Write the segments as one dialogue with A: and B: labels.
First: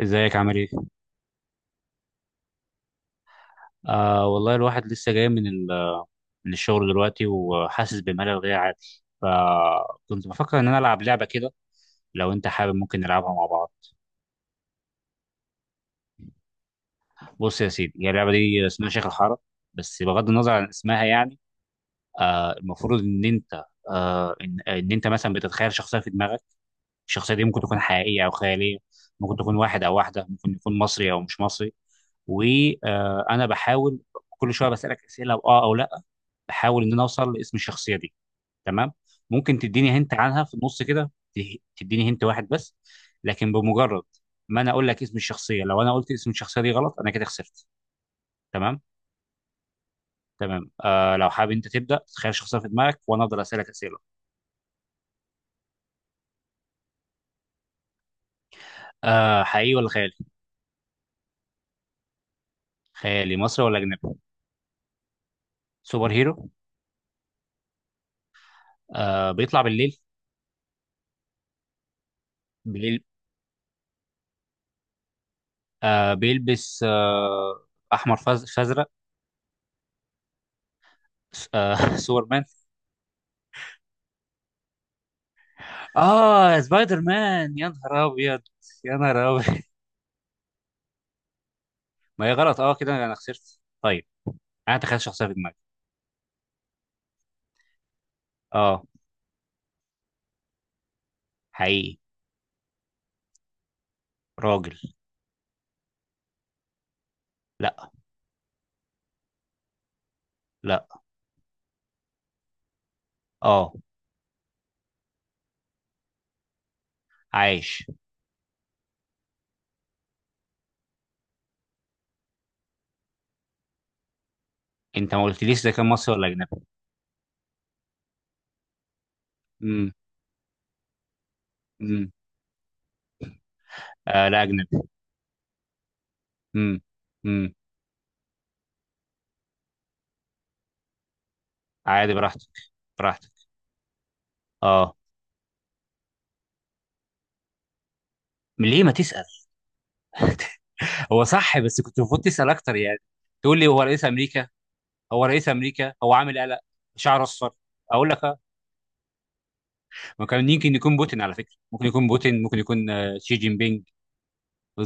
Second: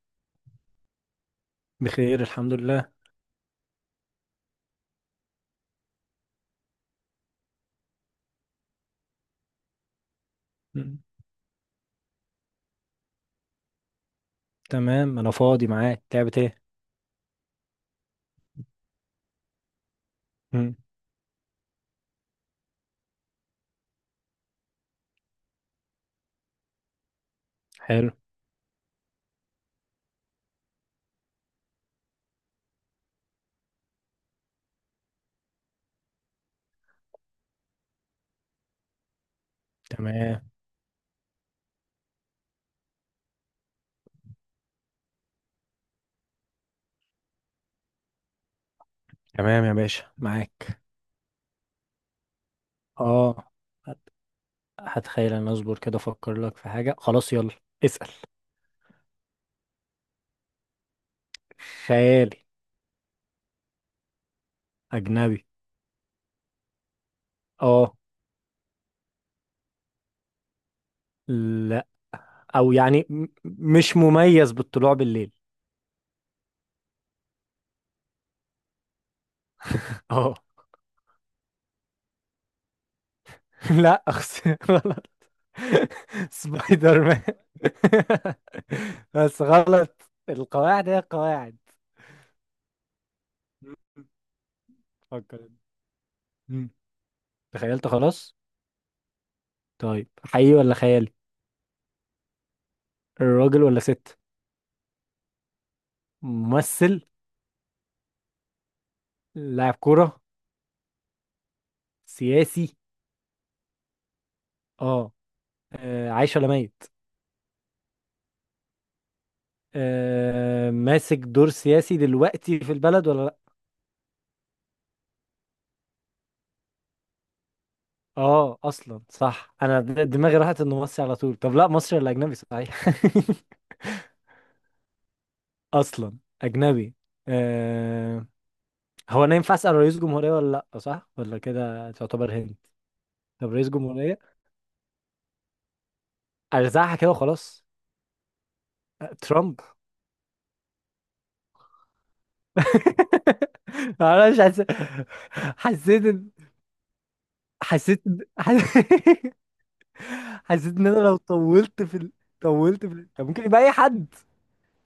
A: ازيك عامل ايه؟
B: بخير، الحمد لله.
A: والله الواحد لسه جاي من الشغل دلوقتي وحاسس بملل غير عادي، فكنت بفكر ان انا
B: مم.
A: العب لعبه كده. لو انت حابب ممكن نلعبها مع بعض.
B: تمام، انا فاضي معاك. لعبة ايه؟
A: بص يا سيدي، هي اللعبه دي اسمها شيخ الحاره، بس بغض النظر عن
B: مم.
A: اسمها يعني. المفروض ان انت مثلا بتتخيل شخصيه في دماغك. الشخصيه دي ممكن تكون
B: حلو.
A: حقيقيه او خياليه. ممكن تكون واحد او واحده، ممكن يكون مصري او مش مصري. وانا بحاول كل شويه بسالك اسئله اه او لا، بحاول ان انا اوصل لاسم الشخصيه دي. تمام. ممكن تديني هنت
B: تمام،
A: عنها في النص كده، تديني هنت واحد بس، لكن بمجرد ما انا اقول لك اسم الشخصيه، لو انا قلت اسم الشخصيه دي غلط انا كده خسرت. تمام.
B: تمام يا باشا،
A: تمام،
B: معاك.
A: لو حابب انت تبدا تخيل شخصيه في دماغك وانا افضل
B: اه.
A: اسالك اسئله.
B: هت- هتخيل، انا اصبر كده افكر لك في حاجة. خلاص يلا. اسأل.
A: حقيقي ولا خيالي؟
B: خيالي.
A: خيالي مصري ولا اجنبي؟
B: اجنبي.
A: سوبر هيرو؟
B: اه.
A: بيطلع بالليل؟
B: لا، او
A: بالليل.
B: يعني مش مميز بالطلوع بالليل.
A: بيلبس احمر فازرق؟
B: اه.
A: آه، سوبرمان؟
B: لا، غلط.
A: اه، سبايدر
B: سبايدر مان.
A: مان يا نهار ابيض! يا نهار
B: بس
A: ابيض!
B: غلط، القواعد هي القواعد.
A: ما هي غلط، اه، كده انا خسرت
B: مم.
A: طيب. انا تخيل شخصيه في
B: فكر.
A: دماغي.
B: مم. تخيلت خلاص.
A: اه،
B: طيب، حقيقي ولا خيالي؟
A: حقيقي.
B: الراجل ولا ست؟
A: راجل.
B: ممثل؟
A: لا.
B: لاعب كرة؟
A: لا.
B: سياسي؟
A: اه،
B: اه. عايش ولا ميت؟
A: عايش.
B: ماسك دور سياسي دلوقتي في البلد ولا لا؟
A: انت ما قلتليش ده كان مصري ولا اجنبي.
B: اه، اصلا صح. انا
A: امم
B: دماغي راحت انه مصري على طول. طب لا مصري
A: امم
B: ولا اجنبي، صحيح؟
A: لا، اجنبي.
B: اصلا
A: امم
B: اجنبي.
A: امم
B: آه هو انا ينفع اسال رئيس جمهورية ولا لا، صح ولا كده
A: عادي،
B: تعتبر
A: براحتك،
B: هند؟
A: براحتك.
B: طب رئيس جمهورية.
A: اه،
B: ارزعها كده وخلاص.
A: ليه ما تسال.
B: ترامب.
A: هو صح، بس كنت المفروض تسال اكتر يعني. تقول لي هو رئيس
B: معرفش.
A: امريكا. هو رئيس امريكا،
B: حسيت
A: هو عامل
B: إن-
A: قلق، شعره اصفر.
B: حسيت
A: اقول
B: إن-
A: لك
B: حس...
A: ما كان يمكن
B: حسيت ان
A: يكون
B: انا لو
A: بوتين على فكره،
B: طولت
A: ممكن يكون بوتين، ممكن يكون
B: كان
A: شي
B: ممكن
A: جين
B: يبقى اي
A: بينج.
B: حد.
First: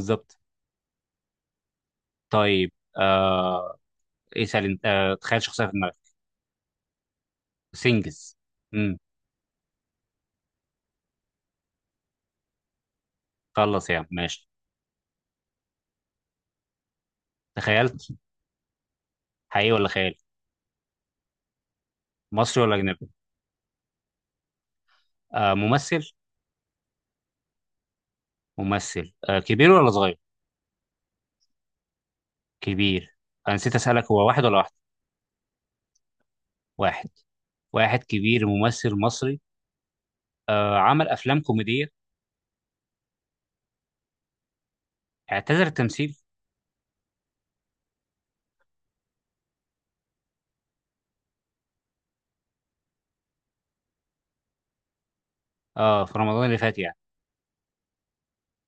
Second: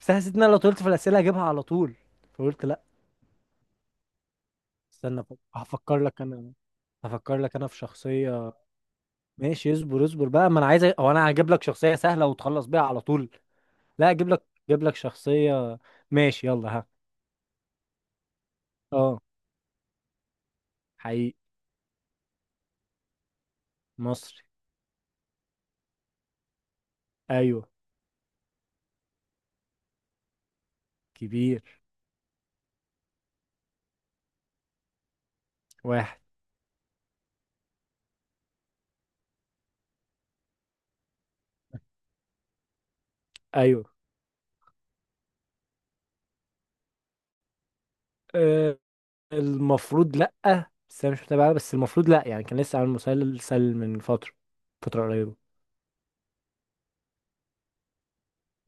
B: بس حسيت ان انا لو طولت في الاسئله هجيبها على طول. فقلت
A: طيب.
B: لا.
A: آه اسال انت.
B: استنى،
A: تخيل شخصيه في دماغك.
B: هفكر لك انا. هفكر لك انا في
A: سنجز.
B: شخصيه.
A: امم
B: ماشي، اصبر اصبر بقى، ما انا عايز او انا هجيب لك شخصيه سهله وتخلص بيها على طول.
A: خلص يا عم
B: لا اجيب لك
A: ماشي.
B: اجيب لك شخصيه. ماشي، يلا، ها.
A: تخيلت.
B: اه.
A: حقيقي ولا خيال؟
B: حقيقي.
A: مصري ولا اجنبي؟
B: مصري.
A: ممثل؟
B: ايوه.
A: ممثل، كبير ولا صغير؟
B: كبير.
A: كبير. انا نسيت اسالك، هو واحد ولا واحد؟
B: واحد.
A: واحد. واحد كبير ممثل مصري. عمل افلام كوميديه؟
B: ايوه.
A: اعتذر التمثيل.
B: آه، المفروض لأ. بس أنا مش متابع، بس المفروض لأ يعني، كان لسه عامل مسلسل من فترة، فترة قريبة.
A: اه، في رمضان اللي فات يعني؟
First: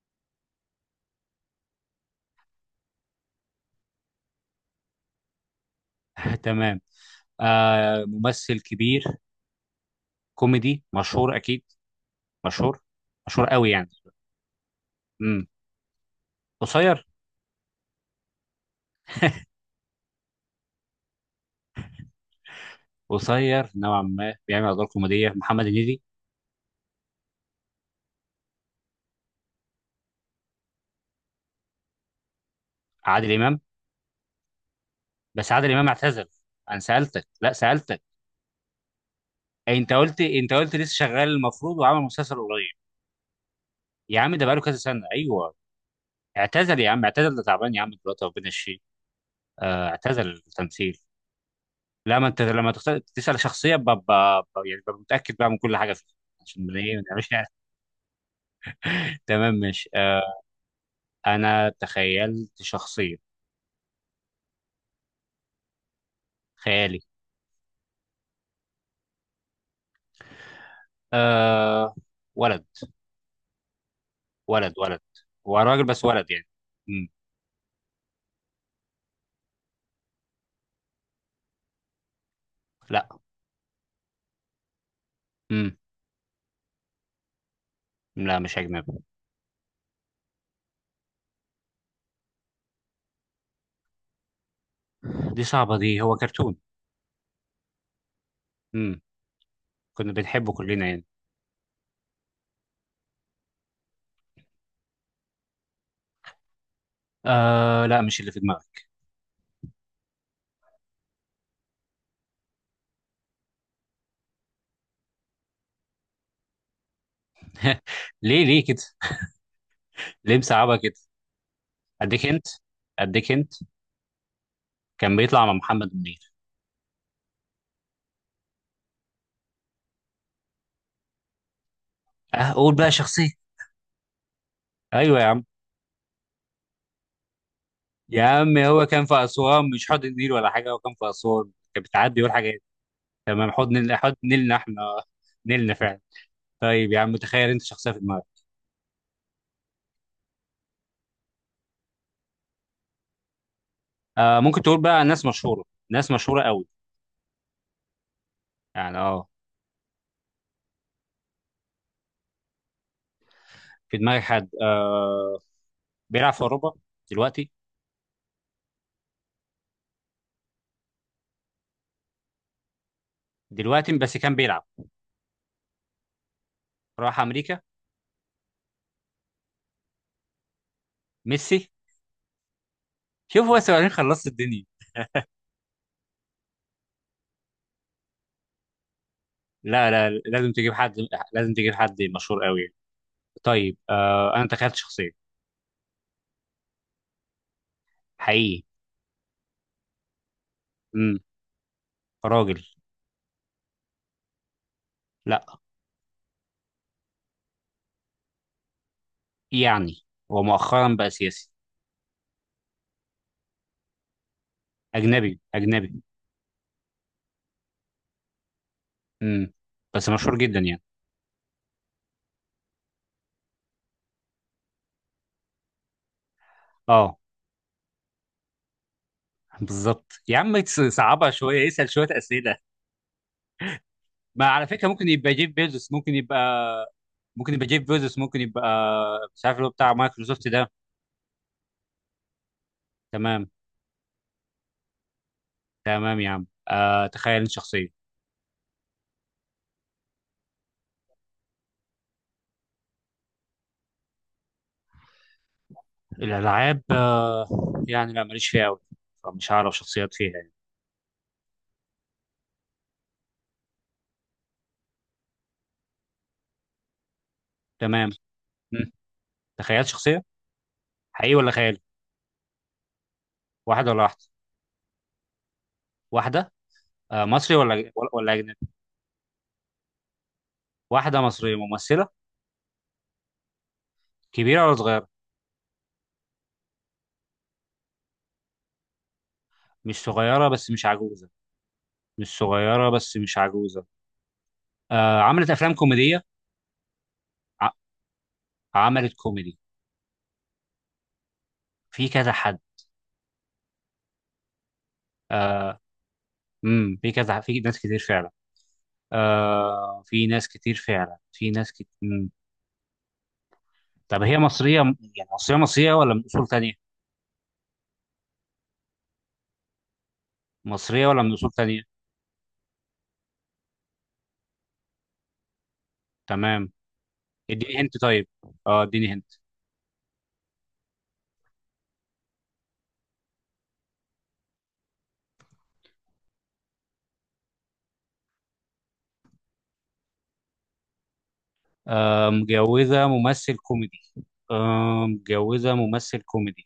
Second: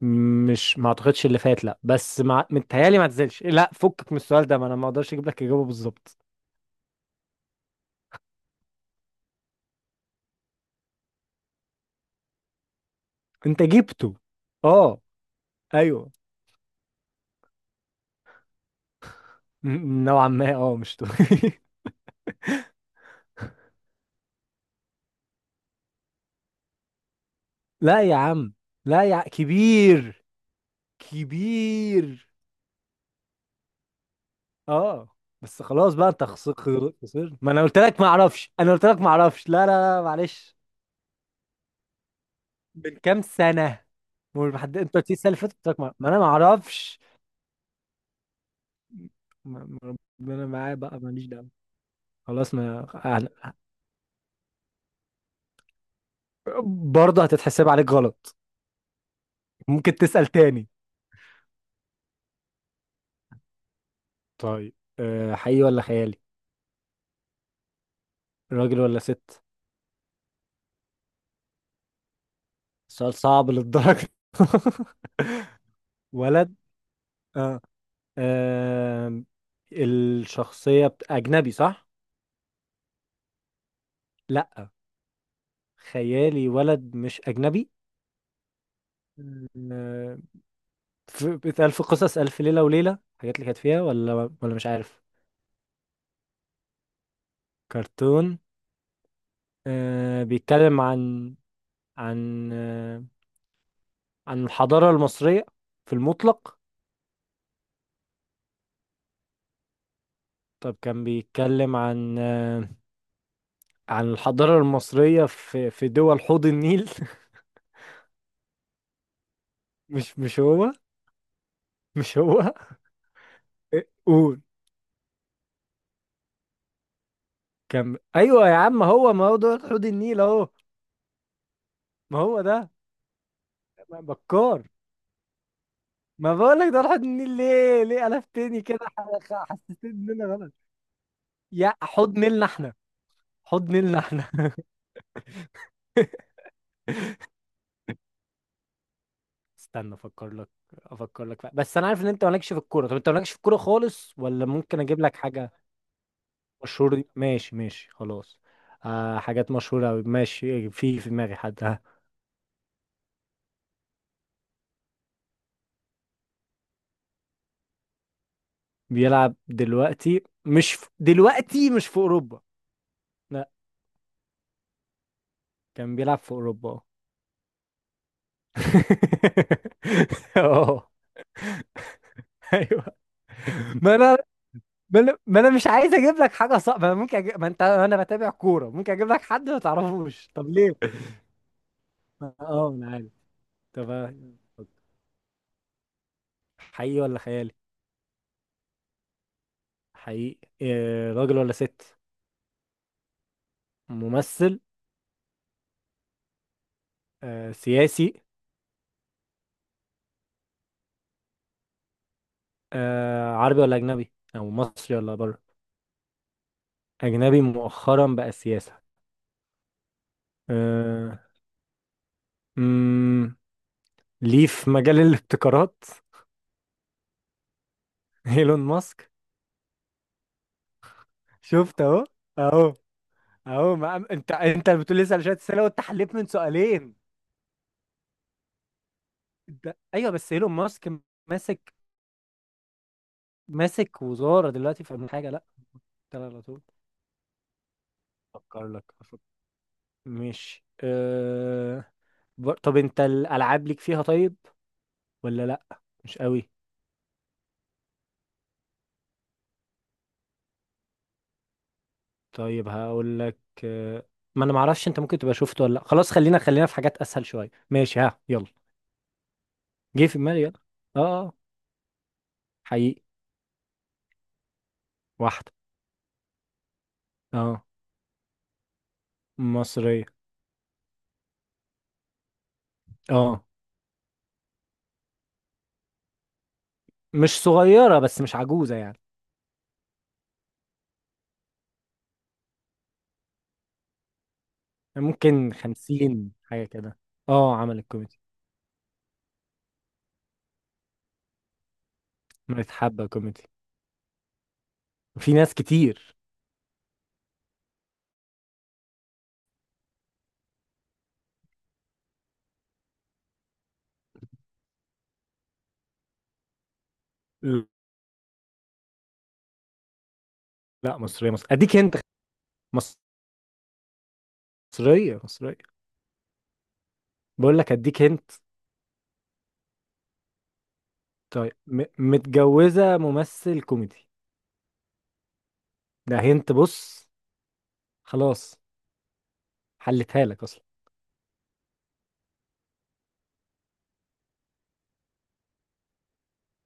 B: مش ما اعتقدش اللي فات لأ، متهيألي ما تزلش لأ. فكك من السؤال ده، ما أنا ما أقدرش أجيب لك إجابة بالظبط.
A: تمام. ممثل كبير كوميدي مشهور اكيد. مشهور. مشهور
B: أنت
A: قوي يعني.
B: جبته. أه.
A: امم
B: أيوه.
A: قصير؟
B: نوعا ما، مش
A: قصير نوعا ما، بيعمل ادوار كوميديه، محمد هنيدي؟
B: لا يا عم. لا يا ع- كبير. كبير.
A: عادل امام؟
B: أه.
A: بس
B: بس
A: عادل امام
B: خلاص بقى، أنت
A: اعتزل.
B: خسرت.
A: انا سالتك!
B: خسرت؟ ما
A: لا،
B: أنا قلت لك
A: سالتك!
B: ما أعرفش، أنا قلت لك ما أعرفش. لا، لا،
A: أي انت
B: لا،
A: قلت، انت
B: معلش.
A: قلت لسه شغال المفروض وعمل مسلسل قريب.
B: من كام سنة؟
A: يا عم ده بقاله كذا
B: والمحد، انت
A: سنه،
B: قلت لي السنه اللي فاتت،
A: ايوه.
B: قلت لك ما انا ما
A: اعتزل يا
B: اعرفش.
A: عم، اعتزل، ده تعبان يا عم دلوقتي، ربنا يشفيه. اعتزل
B: ربنا معاه
A: التمثيل.
B: بقى، ماليش دعوه.
A: لا، ما انت
B: خلاص،
A: لما
B: ما
A: تختار تسال
B: اهلا.
A: شخصيه ببقى يعني ببقى متاكد بقى من كل حاجه فيها. عشان ما ايه، ما
B: برضه
A: نعملش يعني.
B: هتتحسب عليك غلط.
A: تمام ماشي.
B: ممكن تسال تاني.
A: انا تخيلت شخصيه.
B: طيب، حقيقي ولا خيالي؟
A: خيالي.
B: راجل ولا ست؟
A: أه. ولد.
B: سؤال صعب للدرجه؟
A: ولد، ولد. هو راجل بس ولد يعني.
B: ولد.
A: مم.
B: اه. آم، الشخصيه اجنبي، صح؟
A: لا.
B: لا.
A: مم.
B: خيالي، ولد، مش اجنبي.
A: لا، مش اجنبي.
B: آه، بيتقال في قصص الف ليله وليله الحاجات اللي كانت فيها، ولا ولا مش عارف.
A: دي صعبه دي، هو كرتون.
B: كرتون؟
A: امم كنا بنحبه
B: بيتكلم
A: كلنا يعني.
B: عن عن آه عن الحضارة المصرية في المطلق.
A: لا، مش اللي في دماغك.
B: طب كان بيتكلم عن الحضارة المصرية في دول حوض النيل.
A: ليه، ليه كده؟
B: مش
A: ليه
B: مش هو.
A: مصعبها كده؟
B: مش
A: اديك انت.
B: هو.
A: اديك انت.
B: إيه، قول.
A: كان بيطلع مع محمد منير.
B: كان، ايوه يا عم، هو ما هو دول حوض النيل اهو. ما هو
A: اه،
B: ده.
A: قول بقى شخصية.
B: بكار.
A: ايوه يا عم.
B: ما بقولك دول حوض النيل. ليه ليه
A: يا عم
B: قلبتني كده
A: هو كان في اسوان مش
B: حسستني
A: حوض
B: ان
A: النيل
B: انا
A: ولا
B: غلط.
A: حاجة، هو كان في اسوان،
B: يا
A: كان
B: حوض
A: بتعدي يقول
B: نيلنا
A: حاجات.
B: احنا.
A: تمام، حوض
B: حوض
A: نيل،
B: نيلنا
A: حوض
B: احنا.
A: نيلنا احنا. نيلنا فعلا. طيب يا عم، تخيل انت شخصية في دماغك.
B: استنى افكر لك. بس انا عارف ان انت مالكش في الكوره. طب انت مالكش في الكوره خالص، ولا
A: ممكن تقول
B: ممكن اجيب
A: بقى
B: لك
A: ناس
B: حاجه؟
A: مشهورة. ناس مشهورة قوي
B: مشهوره؟ دي ماشي، ماشي خلاص.
A: يعني. اه،
B: حاجات مشهوره أوي. ماشي، في دماغي حد، ها.
A: في دماغك حد. بيلعب في اوروبا دلوقتي؟
B: بيلعب دلوقتي، مش في... دلوقتي مش في اوروبا. لا.
A: دلوقتي؟ بس كان بيلعب.
B: كان بيلعب في اوروبا، اه.
A: راح امريكا.
B: اه.
A: ميسي؟
B: ايوه.
A: شوف، هو سؤالين
B: ما انا
A: خلصت الدنيا.
B: ما أنا مش عايز اجيب لك حاجه صعبه. ما انت انا بتابع كوره، ممكن اجيب لك حد ما
A: لا، لا،
B: تعرفوش، طب
A: لازم تجيب
B: ليه؟
A: حد. لازم تجيب حد مشهور قوي
B: اه،
A: يعني.
B: انا عارف.
A: طيب.
B: طب.
A: انا تخيلت شخصيه.
B: حقيقي ولا خيالي؟
A: حقيقي.
B: حقيقي.
A: امم
B: راجل ولا ست؟
A: راجل.
B: ممثل؟
A: لا.
B: سياسي؟
A: يعني هو مؤخرا بقى سياسي.
B: عربي ولا أجنبي، أو مصري ولا
A: اجنبي،
B: بره؟
A: اجنبي.
B: أجنبي، مؤخرا بقى سياسة.
A: امم بس مشهور جدا يعني.
B: آه، مم، ليه، في مجال الابتكارات؟
A: اه.
B: إيلون ماسك.
A: بالظبط يا عم، صعبها شويه،
B: شفت
A: اسال
B: أهو.
A: شويه اسئله.
B: أهو. أهو، ما أنت
A: ما على
B: أنت اللي
A: فكره
B: بتقول لي
A: ممكن
B: اسأل شوية
A: يبقى جيف
B: أسئلة، وأنت
A: بيزوس، ممكن
B: حليت من
A: يبقى
B: سؤالين.
A: ممكن يبقى جيف بيزوس، ممكن يبقى، مش عارف اللي هو
B: ده
A: بتاع
B: أيوه، بس
A: مايكروسوفت
B: إيلون
A: ده.
B: ماسك. ماسك.
A: تمام.
B: ماسك وزارة دلوقتي في حاجة، لا.
A: تمام
B: ده
A: يا
B: على
A: عم.
B: طول.
A: تخيل شخصيه.
B: أفكر لك أفكر. ماشي، طب انت الالعاب ليك فيها، طيب ولا لا؟ مش قوي؟
A: الألعاب يعني لا، ماليش فيها أوي. فمش هعرف شخصيات فيها يعني.
B: طيب، هقول لك. آه، ما انا معرفش، انت ممكن تبقى شفته ولا لا، خلاص. خلينا خلينا في حاجات اسهل شويه، ماشي،
A: تمام.
B: ها، يلا.
A: مم. تخيلت
B: جه في
A: شخصية.
B: دماغي، يلا. اه آه،
A: حقيقي ولا خيالي؟
B: حقيقي.
A: واحدة ولا واحدة؟
B: واحده.
A: واحدة. مصري
B: اه.
A: ولا أجنبي؟
B: مصريه.
A: واحدة مصرية ممثلة.
B: اه.
A: كبيرة ولا صغيرة؟
B: مش صغيره بس مش عجوزه يعني.
A: مش صغيرة بس مش عجوزة. مش صغيرة بس مش عجوزة. عملت
B: ممكن
A: أفلام كوميدية.
B: 50 حاجه كده. اه،
A: ع-
B: عملت كوميدي.
A: عملت كوميدي في كذا حد.
B: متحبه كوميدي. في ناس كتير.
A: في كذا، في ناس كتير فعلا. في ناس كتير فعلا، في ناس كتير. طب هي مصرية يعني؟ مصرية مصرية ولا من أصول تانية؟
B: لا،
A: مصرية ولا
B: مصريه
A: من
B: مصريه،
A: أصول
B: اديك
A: تانية؟
B: انت. مصريه مصريه.
A: تمام.
B: بقول لك
A: اديني هنت
B: اديك
A: طيب.
B: انت.
A: اه اديني هنت.
B: طيب، متجوزة ممثل كوميدي. ده هنت، بص. خلاص. حلتها لك اصلا.
A: متجوزة ممثل كوميدي؟ متجوزة ممثل كوميدي.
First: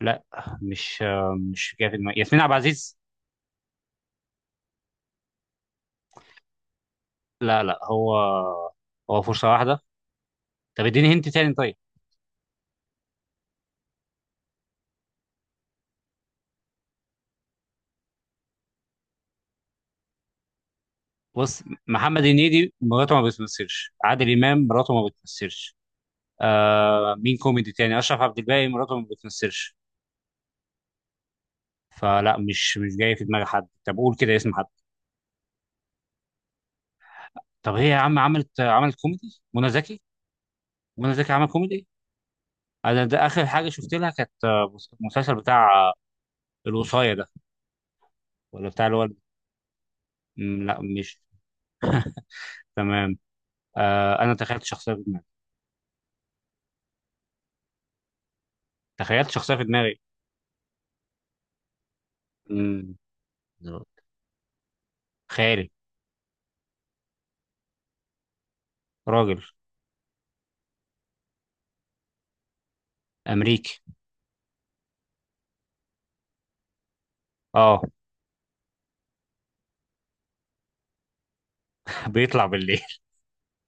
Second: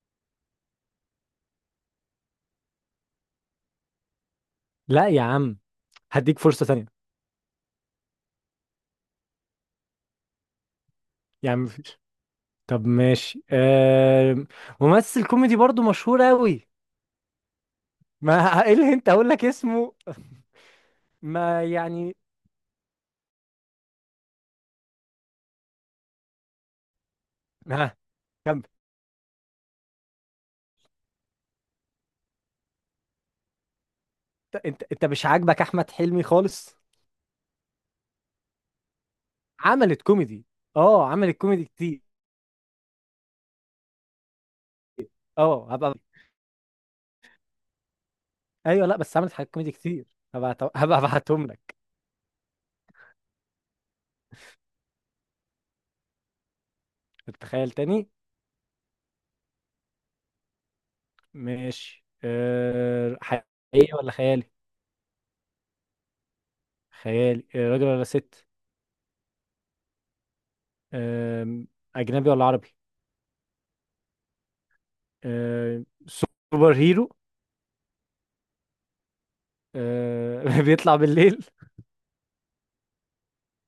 A: لا. مش جاي في دماغي. ياسمين عبد العزيز؟
B: لا يا عم. هديك فرصة تانية.
A: لا، لا، هو فرصة واحدة. طب اديني هنت
B: يا
A: تاني
B: عم،
A: طيب.
B: مفيش. طب ماشي، ممثل كوميدي برضو مشهور قوي. ما ايه اللي انت اقول لك اسمه؟
A: بص،
B: ما يعني.
A: محمد هنيدي مراته ما بتمثلش، عادل إمام مراته ما بتمثلش. مين كوميدي
B: ها،
A: تاني؟ أشرف عبد
B: كمل.
A: الباقي مراته ما بتمثلش. فلا، مش جاي في دماغي حد. طب قول كده اسم حد.
B: انت مش عاجبك احمد حلمي خالص؟
A: طب هي يا عم عملت كوميدي؟ منى زكي؟
B: عملت كوميدي؟ اه،
A: منى زكي
B: عملت
A: عمل
B: كوميدي
A: كوميدي؟
B: كتير.
A: انا ده اخر حاجه شفت لها كانت، المسلسل
B: اه،
A: بتاع
B: هبقى.
A: الوصايه ده، ولا بتاع
B: ايوه،
A: اللي
B: لا
A: هو.
B: بس عملت حاجات كوميدي كتير. هبقى
A: مم، لا،
B: هبقى
A: مش.
B: ابعتهم لك.
A: تمام. انا تخيلت شخصيه في دماغي.
B: تتخيل تاني؟
A: تخيلت شخصيه في دماغي.
B: ماشي،
A: مم، لا.
B: حقيقي ولا خيالي؟
A: خيالي.
B: خيالي. راجل ولا ست؟
A: راجل.
B: أه... أجنبي ولا عربي؟
A: امريكي.
B: سوبر هيرو؟
A: اه.
B: بيطلع بالليل؟
A: بيطلع بالليل.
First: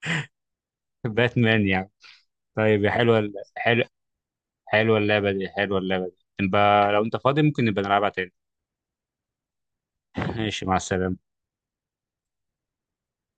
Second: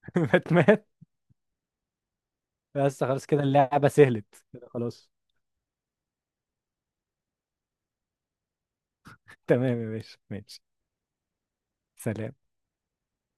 B: باتمان؟
A: باتمان يعني. طيب يا
B: بس
A: حلوه،
B: خلاص كده،
A: حلو.
B: اللعبة سهلت كده
A: حلوه
B: خلاص.
A: اللعبه دي، حلوه اللعبه دي، نبقى لو انت فاضي ممكن نبقى نلعبها تاني.
B: تمام يا باشا، ماشي.
A: ماشي، مع السلامه.
B: سلام.